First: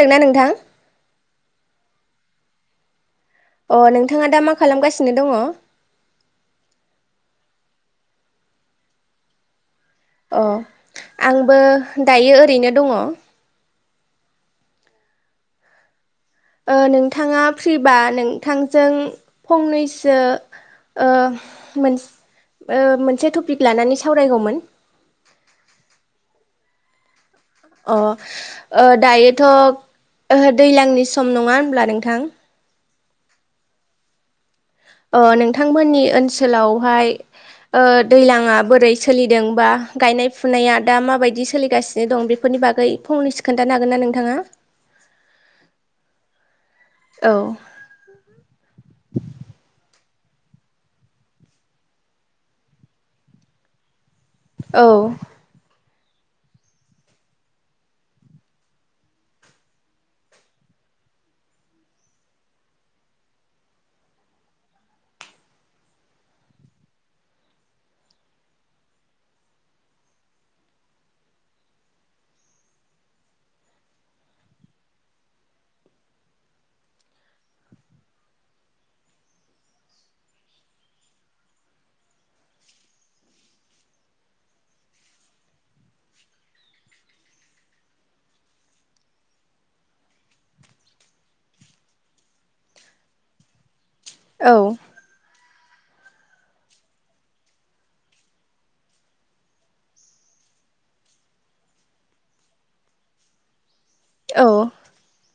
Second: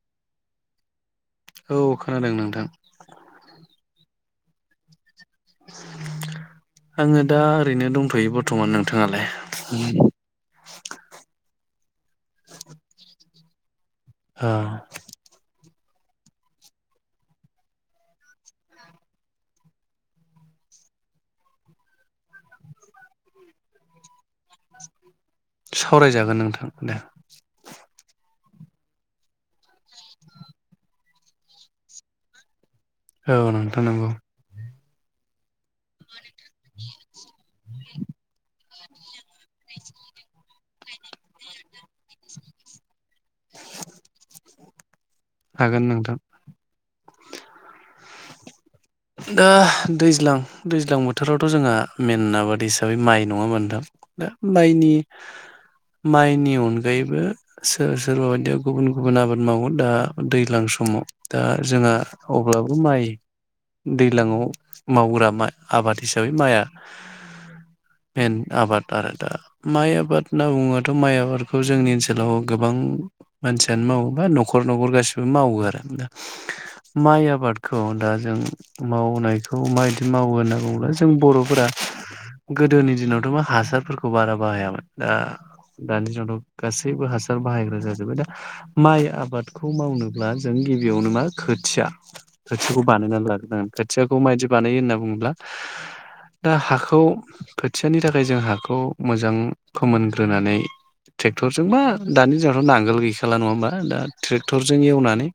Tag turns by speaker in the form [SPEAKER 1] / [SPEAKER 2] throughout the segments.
[SPEAKER 1] खोनादों ना नोंथां?
[SPEAKER 2] औ खोनादों नोंथां
[SPEAKER 1] अ नोंथाङा दा मा खालामगासिनो? नो दङ
[SPEAKER 2] आङो दा ओरैनो दंथ'यो बर्थ'मान नोंथाङालाय?
[SPEAKER 1] अ आं बो दायो ओरैनो दङ
[SPEAKER 2] औ
[SPEAKER 1] ओ नोंथाङा फ्रिबा नोंथांजों फंनैसो ओ मोन ओ मोनसे टपिक लानानै साव
[SPEAKER 2] सावरायजागोन नोंथां दे
[SPEAKER 1] अ ओ दायोथ' ओ दैज्लांनि सम नङा होमब्ला नोंथां?
[SPEAKER 2] औ नोंथां नंगौ
[SPEAKER 1] ओ नोंथांमोननि ओनसो सोलावहाय ओ दैलांङा बोरै सोलिदों बा गायनाय फुनाया दा माबायदि सोलिगासिनो दं बेफोरनि बागै फंनैसो खोनथानो हागोन ना नोंथाङा?
[SPEAKER 2] हागोन नोंथां
[SPEAKER 1] औ
[SPEAKER 2] दा दैज्लां दैज्लां बोथोरावथ' जोंहा मेन आबाद हिसाबै माइ नङा होमबा नोंथां दा
[SPEAKER 1] औ
[SPEAKER 2] माइनि माइनि अनगायैबो सोर सोरबा बायदिया गुबुन गुबुन आबाद मावो दा दैज्लां समाव दा जोंहा अब्लाबो माइ दैलाङाव मावग्रा मा आबाद हिसाबै माइआ मेन आबाद आरो दा माइ आबाद होनना बुङोबाथ' माइ आबादखौ जोंनि ओनसोलाव गोबां मानसियानो मावोबा न'खर न'खर गासिबो मावो आरो माइ आबादखौ दा जों मावनायखौ माबायदि मावो होनना बुङोब्ला जों बर'फोरा गोदोनि दिनावथ' मा हासारफोरखौ बारा बाहायामोन दा दानि दिनावथ' गासैबो हासार बाहायग्रा जाजोबबाय दा माइ आबादखौ मावनोब्ला जों गिबियावनो मा खोथिया खोथियाखौ बानायनानै लाग्रोनांगोन खोथियाखौ माबायदि बानायो होनना बुङोब्ला दा हाखौ खोथियानि थाखाय जों हाखौ मोजां फोमोनग्रोनानै टेक्टरजों बा दानि जोगावथ' नांगोल गैखाला नङा होमबा। दा ट्रेक्टरजों एवनानै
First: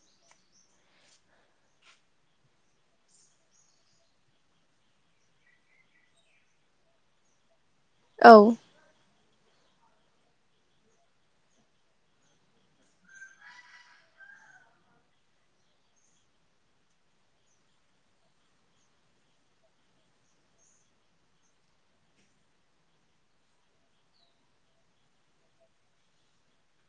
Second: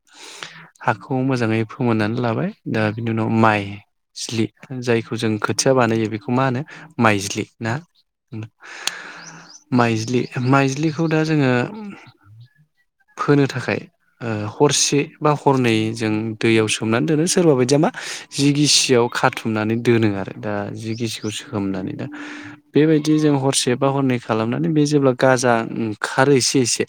[SPEAKER 2] हाखौ मोजाङै फोमोननानै लाबाय दा बिनि उनाव माइज्लि जायखौ जों खोथिया बानायो बेखौ मा होनो माइज्लि। ना उम माइज्लि माइज्लिखौ दा जोङो फोनो थाखाय ओ हरसे बा हरनै जों दैयाव सोमनानै दोनो सोरबा बायदिया मा जि गिसियाव खाथुमनानै दोनो आरो दा जि गिसिखौ सोमनानै दा बेबायदि जों हरसे बा हरनै खालामनानै बे जेब्ला गाजा ओंखारो एसे एसे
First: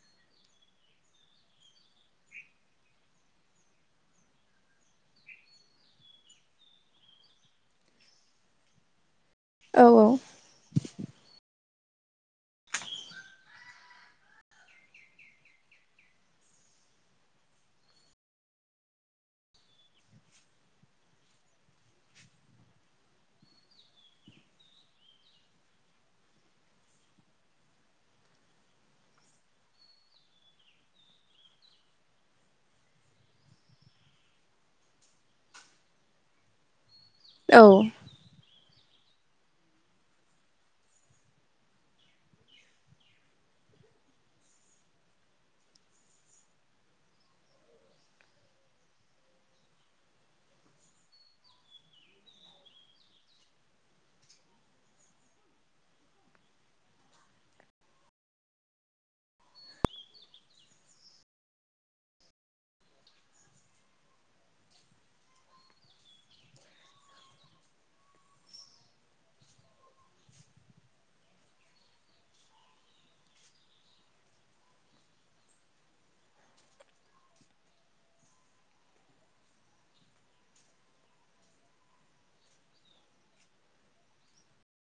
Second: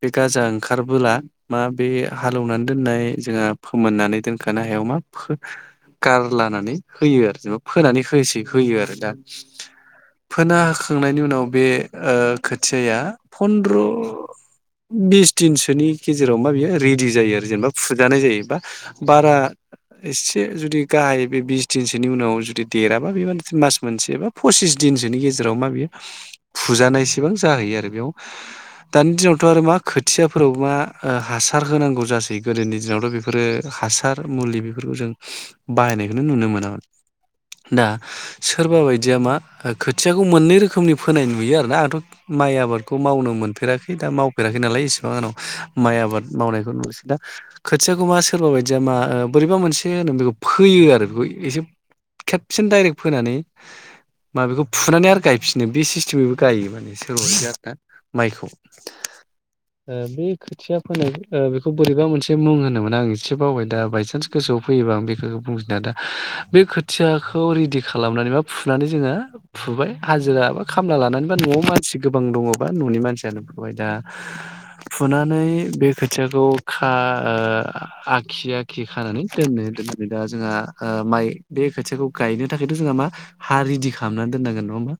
[SPEAKER 2] बे गाजा ओंखारबोला मा बे हालेवनानै दोननाय जोंहा फोमोननानै दोनखानो हायाव मा फो गारलानानै होयो आरो जेनेबा फोनानै होसै होयो आरो दा।
[SPEAKER 1] औ
[SPEAKER 2] फोना होखांनायनि उनाव बे ओ खोथियाया फनद्र' बिस दिनसोनि गेजेराव मा बियो रेडि जायो आरो जेनेबा फुजानाय जायो बा बारा एसे जुदि गाहाय बे बिस दिनसोनि उनाव जुदि देराबा बे माने मास मोनसे बा पसिस दिनसोनि गेजेराव मा बियो फुजानाय इसेबां जाहैयो आरो बेयाव दानि दिनावथ' आरो मा खोथियाफोराव मा ओ हासार होनांगौ जासै गोदोनि दिनावथ' बेफोरो हासार मुलि बिफोरखौ जों बाहायनायखौ नुनो मोनामोन। दा सो सोरबा बायदिया मा ओ खोथियाखौ मोननै रोखोमनि फोनायनाय नुयो आरोना आंथ' माइ आबादखौ मावनो मोनफेराखै दा मावफेराखै नालाय इसेबां आंनाव माइ आबाद मावनायखौ नुसै दा खोथियाखौ मा सोरबा बायदिया मा ओ बोरैबा मोनसे होनोमोन बेखौ फोयो आरो बेखौ एसे खेबसेनो दडायरेक्ट फोनानै मा बेखौ फुनानै आरो गायफिनो बे सिस्टेमैबो गायो माने सोरबासेया आरो ना माइखौ ओ बे खोथिया फोनाय ओ बेखौ बोरैबा मोनसे मुं होनोमोन आं एसे बावबाय दा बाय सान्स गोसोआव फैयोबा आं बे [unintelligible] दा बे खोथियाखौ रेडि खालामनानै बा फुनानै जोङो फुबाय हाजिरा बा खामला लानानै बा न'आव मानसि गोबां दङबा न'नि मानसियानो फुबाय दा फुनानै बे खोथियाखौ खा ओ आखि आ- खि खानानै दोननो दोननानै दा जोंहा ओ माइ बे खोथियाखौ गायनो थाखायथ' जोंहा मा हा रिडि खालामनानै दोननांगोन नङा होमबा?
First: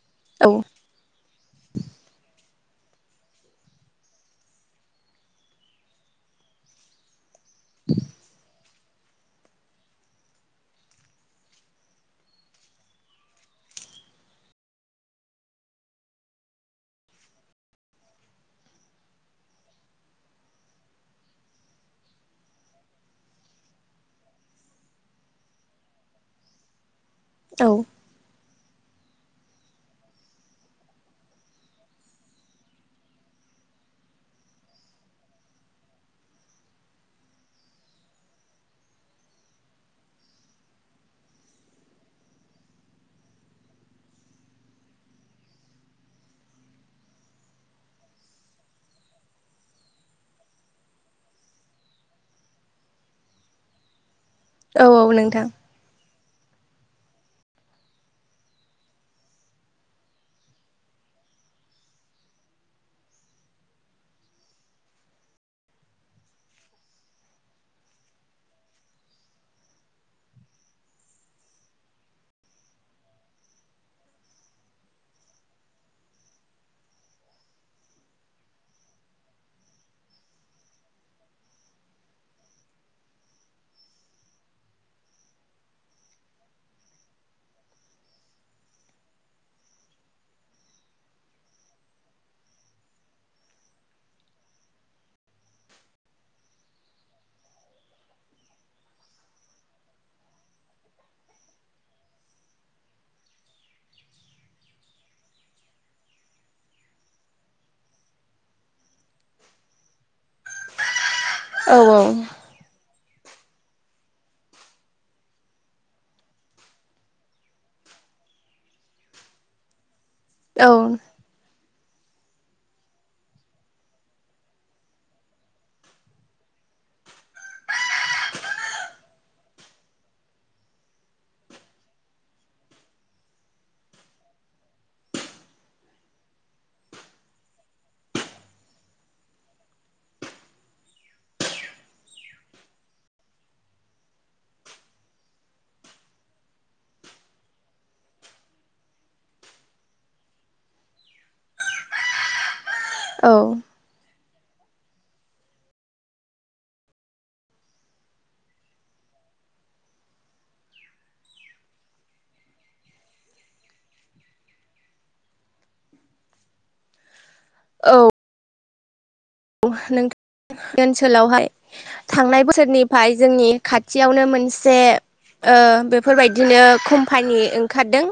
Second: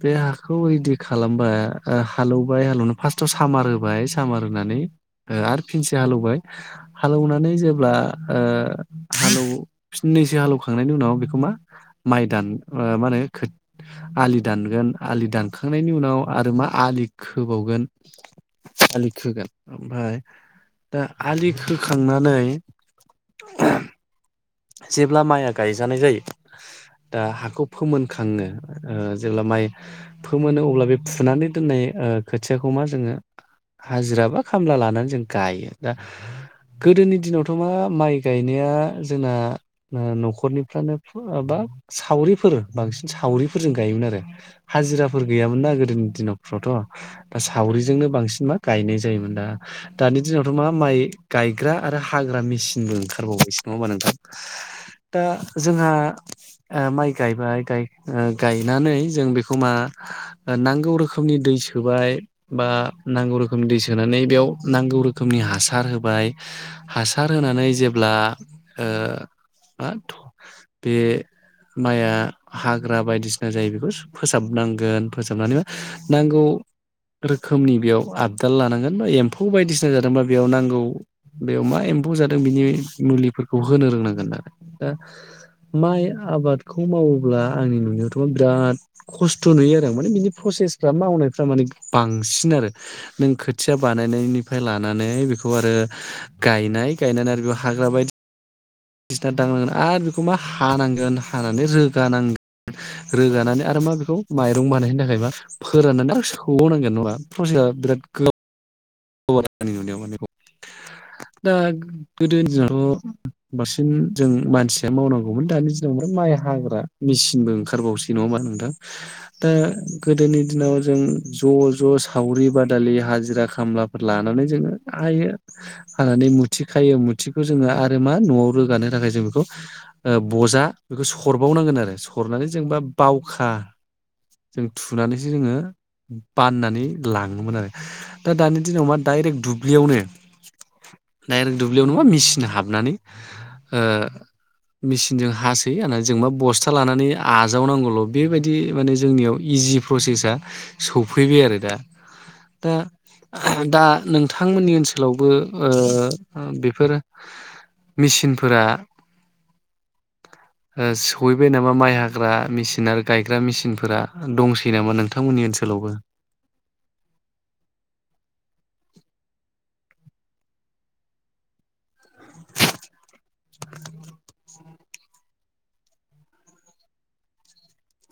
[SPEAKER 2] बे
[SPEAKER 1] औ
[SPEAKER 2] हाखौ रेदि खालाम मा ओ हालोवबाय हालेवनो फार्स्टआव सामार होबाय सामार होनानै ओ आरो फिनसे हालौवबाय। हालोवनानै जेब्ला ओ हालौ फिनैसो हालौखांनायनि उनाव बेखौ मा माइ दान ओ मानो खोथ आलि दानगोन आलि दानखांनायनि उनाव आरो मा आलि खोबावगोन आलि खोगोन ओमफाय दा आलि खो खोखांनानै जेब्ला माइया गायजानाय जायो दा हाखौ फोमोनखाङो ओ जेब्ला माइ फोमोनो अब्ला बे फुनानै दोननाय ओ खोथियाखौ मा जोङो हाजिरा बा खामला लानानै जों गायो दा गोदोनि दिनावथ' मा माइ गायनाया जोंना नो न'खरनिफ्रानो माबा सावरिफोर बांसिन सावरिफोरजों गायोमोन आरो हाजिराफोर गैयामोन नना गोदोनि दिनावफ्रावथ' दा सावरिजोंनो बांसिन मा गायनाय जायोमोन दा दानि दिनावथ' मा माइ गायग्रा आरो हाग्रा मिसिनबो ओंखार बावबायसो। नङा होनबा नोंथां?
[SPEAKER 1] औ
[SPEAKER 2] दा
[SPEAKER 1] नोंथां
[SPEAKER 2] जोंहा ओ माइ गायबाय गाय ओ गायनानै जों बेखौ मा नांगौ रोखोमनि दै सोबाय बा नांगौ रोखोमनि दै सोनानै बेयाव नांगौ रोखोमनि हासार होबाय हासार होनानै जेब्ला ओ मा थ' बे माइआ हाग्रा बायदिसिना जायो बेखौ फोसाबनांगोन फोसाबनानै मा नांगौ रोखोमनि बेयाव आबदाल लानांगोन बा एम्फौ बायदिसिना जादोंबा बेयाव नांगौ बेयाव मा एम्फौ जादों बेनि मुलिफोर खौ होनो रोंनांगोन आरो। दा माइ आबादखौ मावोब्ला आंनि नुनायावथ' बिराद खस्थ' नुयो आरो आं माने बिनि प्रसेसफ्रा मावनायफ्रा माने बांसिन आरो नों खोथिया बानायनायनिफाय लानानै बेखौ आरो गायनाय गायनानै आरो बेयाव हाग्रा बाय दिसिना दांनांगोन आरो बेखौ मा हानांगोन हानानै रोगानांगोन रोगानानै आरो मा बेखौ माइरं बानायनायनि थाखाय मा फोराननानै आरो सौ [inaudible] नङाबा प्रसेसा बिराद गो [unintelligible] दा
[SPEAKER 1] औ
[SPEAKER 2] गोदोनि दिना थ' बांसिन जों मानसिया मावनांगौमोन दानि दिनाव ओफ्राय माइ हाग्रा मेसिनबो ओंखारबावसै नङा ओनबा नोंथां। दा गोदोनि
[SPEAKER 1] औ
[SPEAKER 2] दिनाव जों ज' ज' सा सावरि बादालि हाजिरा खामला फोर लानानै जोङो हायो हानानै मुथि खायो मुथिखौ जोङो आरो मा न'आव रोगानो थाखाय जों बेखौ बजा बेखौ सरबावनांगोन आरो सरनानै जोंबा बावखा जों थुनानैसो जोङो बाननानै लाङोमोन आरो दा दानि दिनाव मा डाइरेक्ट दुब्लियावनो डाइरेक्ट दुब्लियावनो मा मिचिन हाबनानै ओ मिचिनजों हासै होननानै जों मा बस्था लानानै आजावनांगौल' बेबायदि माने जोंनियाव इजि प्रसेसा सौफैबाय आरो दा। दा दा नों नोंथांमोननि ओनसोलावबो ओ बेफोर मेसिनफोरा ओ सहैबाय नामा माइ हाग्रा मेसिन आरो गायग्रा मेसिनफोरा दंसै नामा नोंथांमोननि ओनसोलावबो?
[SPEAKER 1] औ नोंथां ओनसोलावहाय थांनाय बोसोरनिफ्राय जोंनि खाथियावनो मोनसे ओ बेफोरबायदिनो कम्पानि ओंखारदों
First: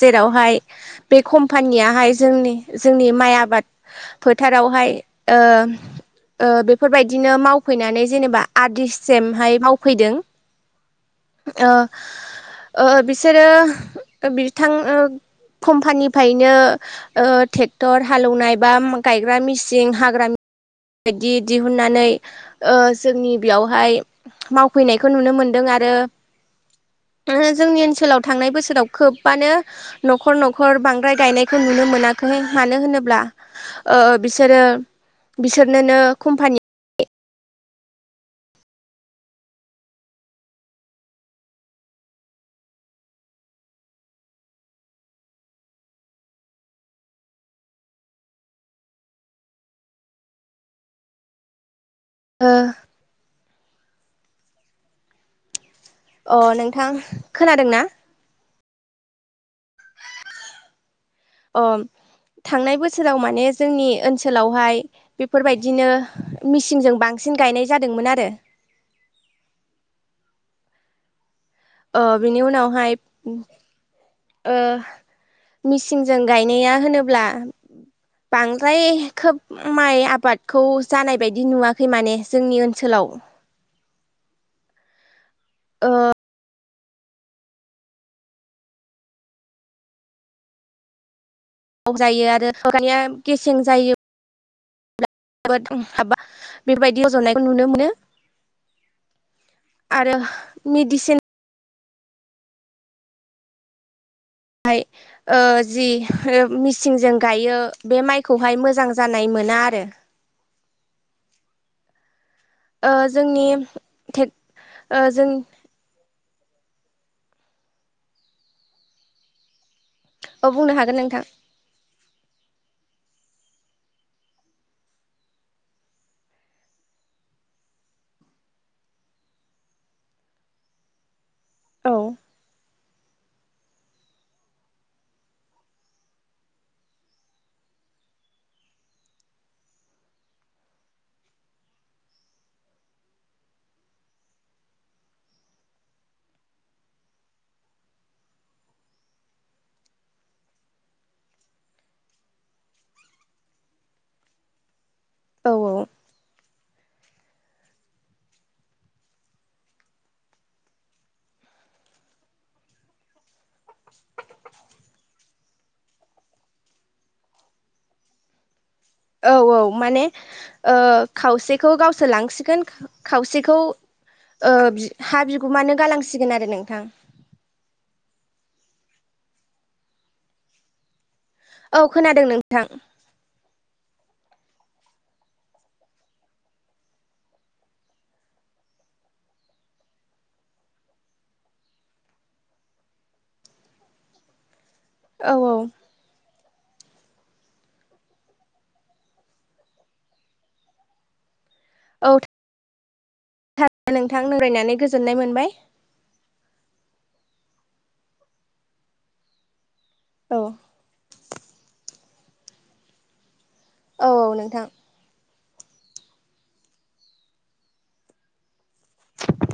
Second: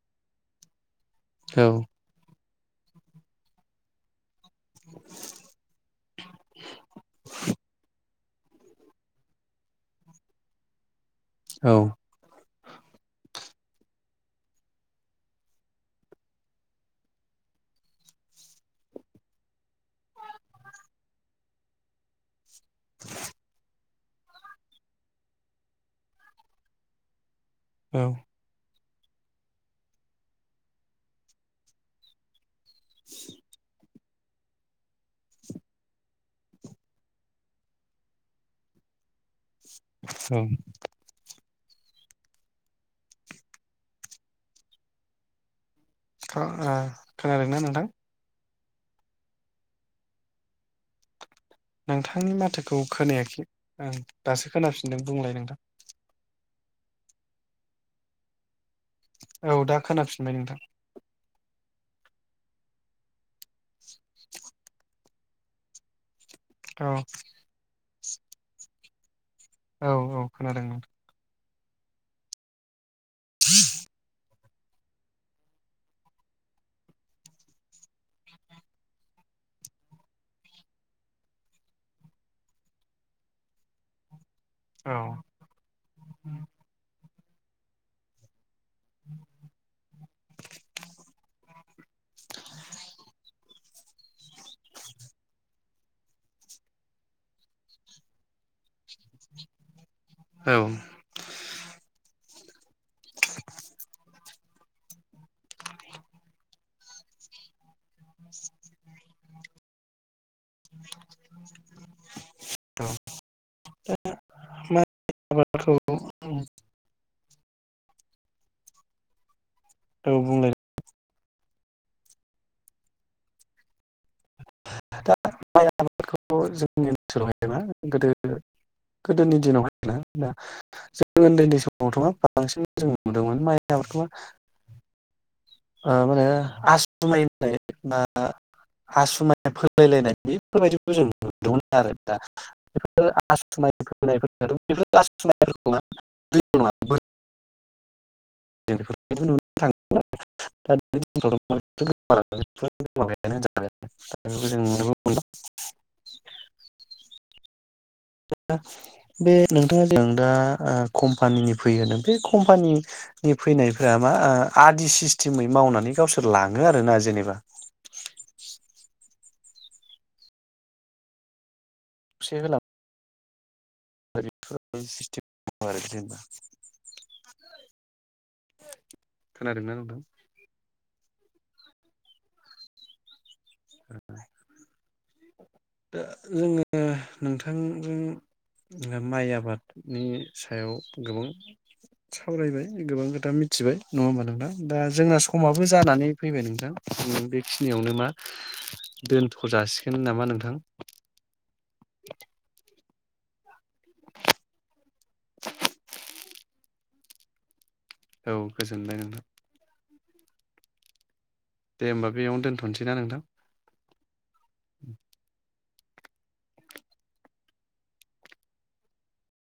[SPEAKER 1] जेरावहाय बे
[SPEAKER 2] औ
[SPEAKER 1] कम्पानियाहाय जोंनि जोंनि माइ आबाद फोथारावहाय ओ ओ बेफोरबायदिनो मावफैनानै जेनेबा आदिस सिमहाय मावफैदों।
[SPEAKER 2] औ।
[SPEAKER 1] ओ ओ बिसोरो बिथां कम्पानिफ्रायनो ओ ट्रेक्टर हालेवनाय बा गायग्रा मेसिन हाग ग्रा बिदि दिहुननानै ओ जोंनि बेयावहाय मावफैनायखौ नुनो मोनदों आरो। जोंनि
[SPEAKER 2] औ
[SPEAKER 1] ओनसोलाव थांनाय बोसोराव खोब बानो न'खर न'खर बांद्राय गायनायखौ नुनो मोनाखै मानो ओ होनोब्ला बिसोरो बिसोरनोनो कम्पानि
[SPEAKER 2] औ [unintelligible] खोनादोंना नोंथां? नोंथांनि
[SPEAKER 1] ओ
[SPEAKER 2] माथोखौ खोनायाखै। ओं दासो खोनाफिनदों बुंलाय नोंथां।
[SPEAKER 1] अ नोंथां खोनादों ना?
[SPEAKER 2] औ दा खोनाफिनबाय नोंथां।
[SPEAKER 1] अ थांनाय बोसोराव माने जोंनि ओनसोलावहाय बेफोरबायदिनो
[SPEAKER 2] औ
[SPEAKER 1] मिसिनजों बांसिन गायनाय जादोंमोन आ रो
[SPEAKER 2] औ औ खोनादोंमोन नोंथां
[SPEAKER 1] ओ बिनि उनावहाय
[SPEAKER 2] [unintelligible]
[SPEAKER 1] ओ मेसिनजों गायनाया होनोब्ला बांद्राय खोब माइ आबादखौ जानाय बायदि नुवाखै माने जोंनि ओनसोलाव।
[SPEAKER 2] औ [inaudible] [inaudible]
[SPEAKER 1] [unintelligible] जायो आरो [unintelligible] गेसें जायो
[SPEAKER 2] [inaudible]
[SPEAKER 1] [unintelligible] बेफोरबायदि रजनायखौ नुनो मोनो। आरो
[SPEAKER 2] औ।
[SPEAKER 1] मेडिसिन हाय ओ जि ओ मिसिनजों गायो बे माइखौहाय मोजां जानाय मोना आरो।
[SPEAKER 2] औ
[SPEAKER 1] ओ जोंनि खेथ
[SPEAKER 2] मा
[SPEAKER 1] ओ जों
[SPEAKER 2] [unintelligible]
[SPEAKER 1] औ बुंनो हागोन नोंथां
[SPEAKER 2] दा माइ आबादखौ जोंनि ओनसोलावहायना गोदो गोदोनि दिनावहायना दा जों जों उनदै उनदै
[SPEAKER 1] औ
[SPEAKER 2] समावथ' बांसिन जों नुदोंमोन माइ आबादखौ ओ मा होनो आसु माइ होननाय [unintelligible] [unintelligible]
[SPEAKER 1] औ औ
[SPEAKER 2] [inaudible] बे नोंथाङा जों दा कम्पानिनि फैयोनो बे कम्पानिनि फैनायफ्रा मा आदि सिस्टेमै मावनानै गावसोर लाङो आरोना जेनेबा
[SPEAKER 1] औ औ माने ओ खावसे खौ गावसोर
[SPEAKER 2] खौसे
[SPEAKER 1] लांसिगोन
[SPEAKER 2] होलाङो
[SPEAKER 1] खावसेखौ ओ बि
[SPEAKER 2] बेफोरबायदि
[SPEAKER 1] हा
[SPEAKER 2] सिस्टेम
[SPEAKER 1] बिगुमानो
[SPEAKER 2] आरो जेनेबा
[SPEAKER 1] गालांसिगोन आरो नोंथां
[SPEAKER 2] खोनादोंना नोंथां?
[SPEAKER 1] औ खोनादों नोंथां
[SPEAKER 2] दा जोङो नोंथांजों ओ माइ आबादनि सायाव गोबां सावरायबाय गोबां खोथा मिथिबाय नङा होमबा नोंथां दा जोंना
[SPEAKER 1] औ
[SPEAKER 2] समाबो
[SPEAKER 1] औ
[SPEAKER 2] जानानै फैबाय नोंथां न बेखिनियावनो मा दोनथ' जासिगोन नामा नोंथां
[SPEAKER 1] औ थारैनो नोंथां रायलायनानै गोजोननाय मोनबाय
[SPEAKER 2] औ गोजोनबाय नोंथां
[SPEAKER 1] औ
[SPEAKER 2] दे होनोमबा बेयावनो दोनथ'नोसैना नोंथां
[SPEAKER 1] औ औ नोंथां [inaudible]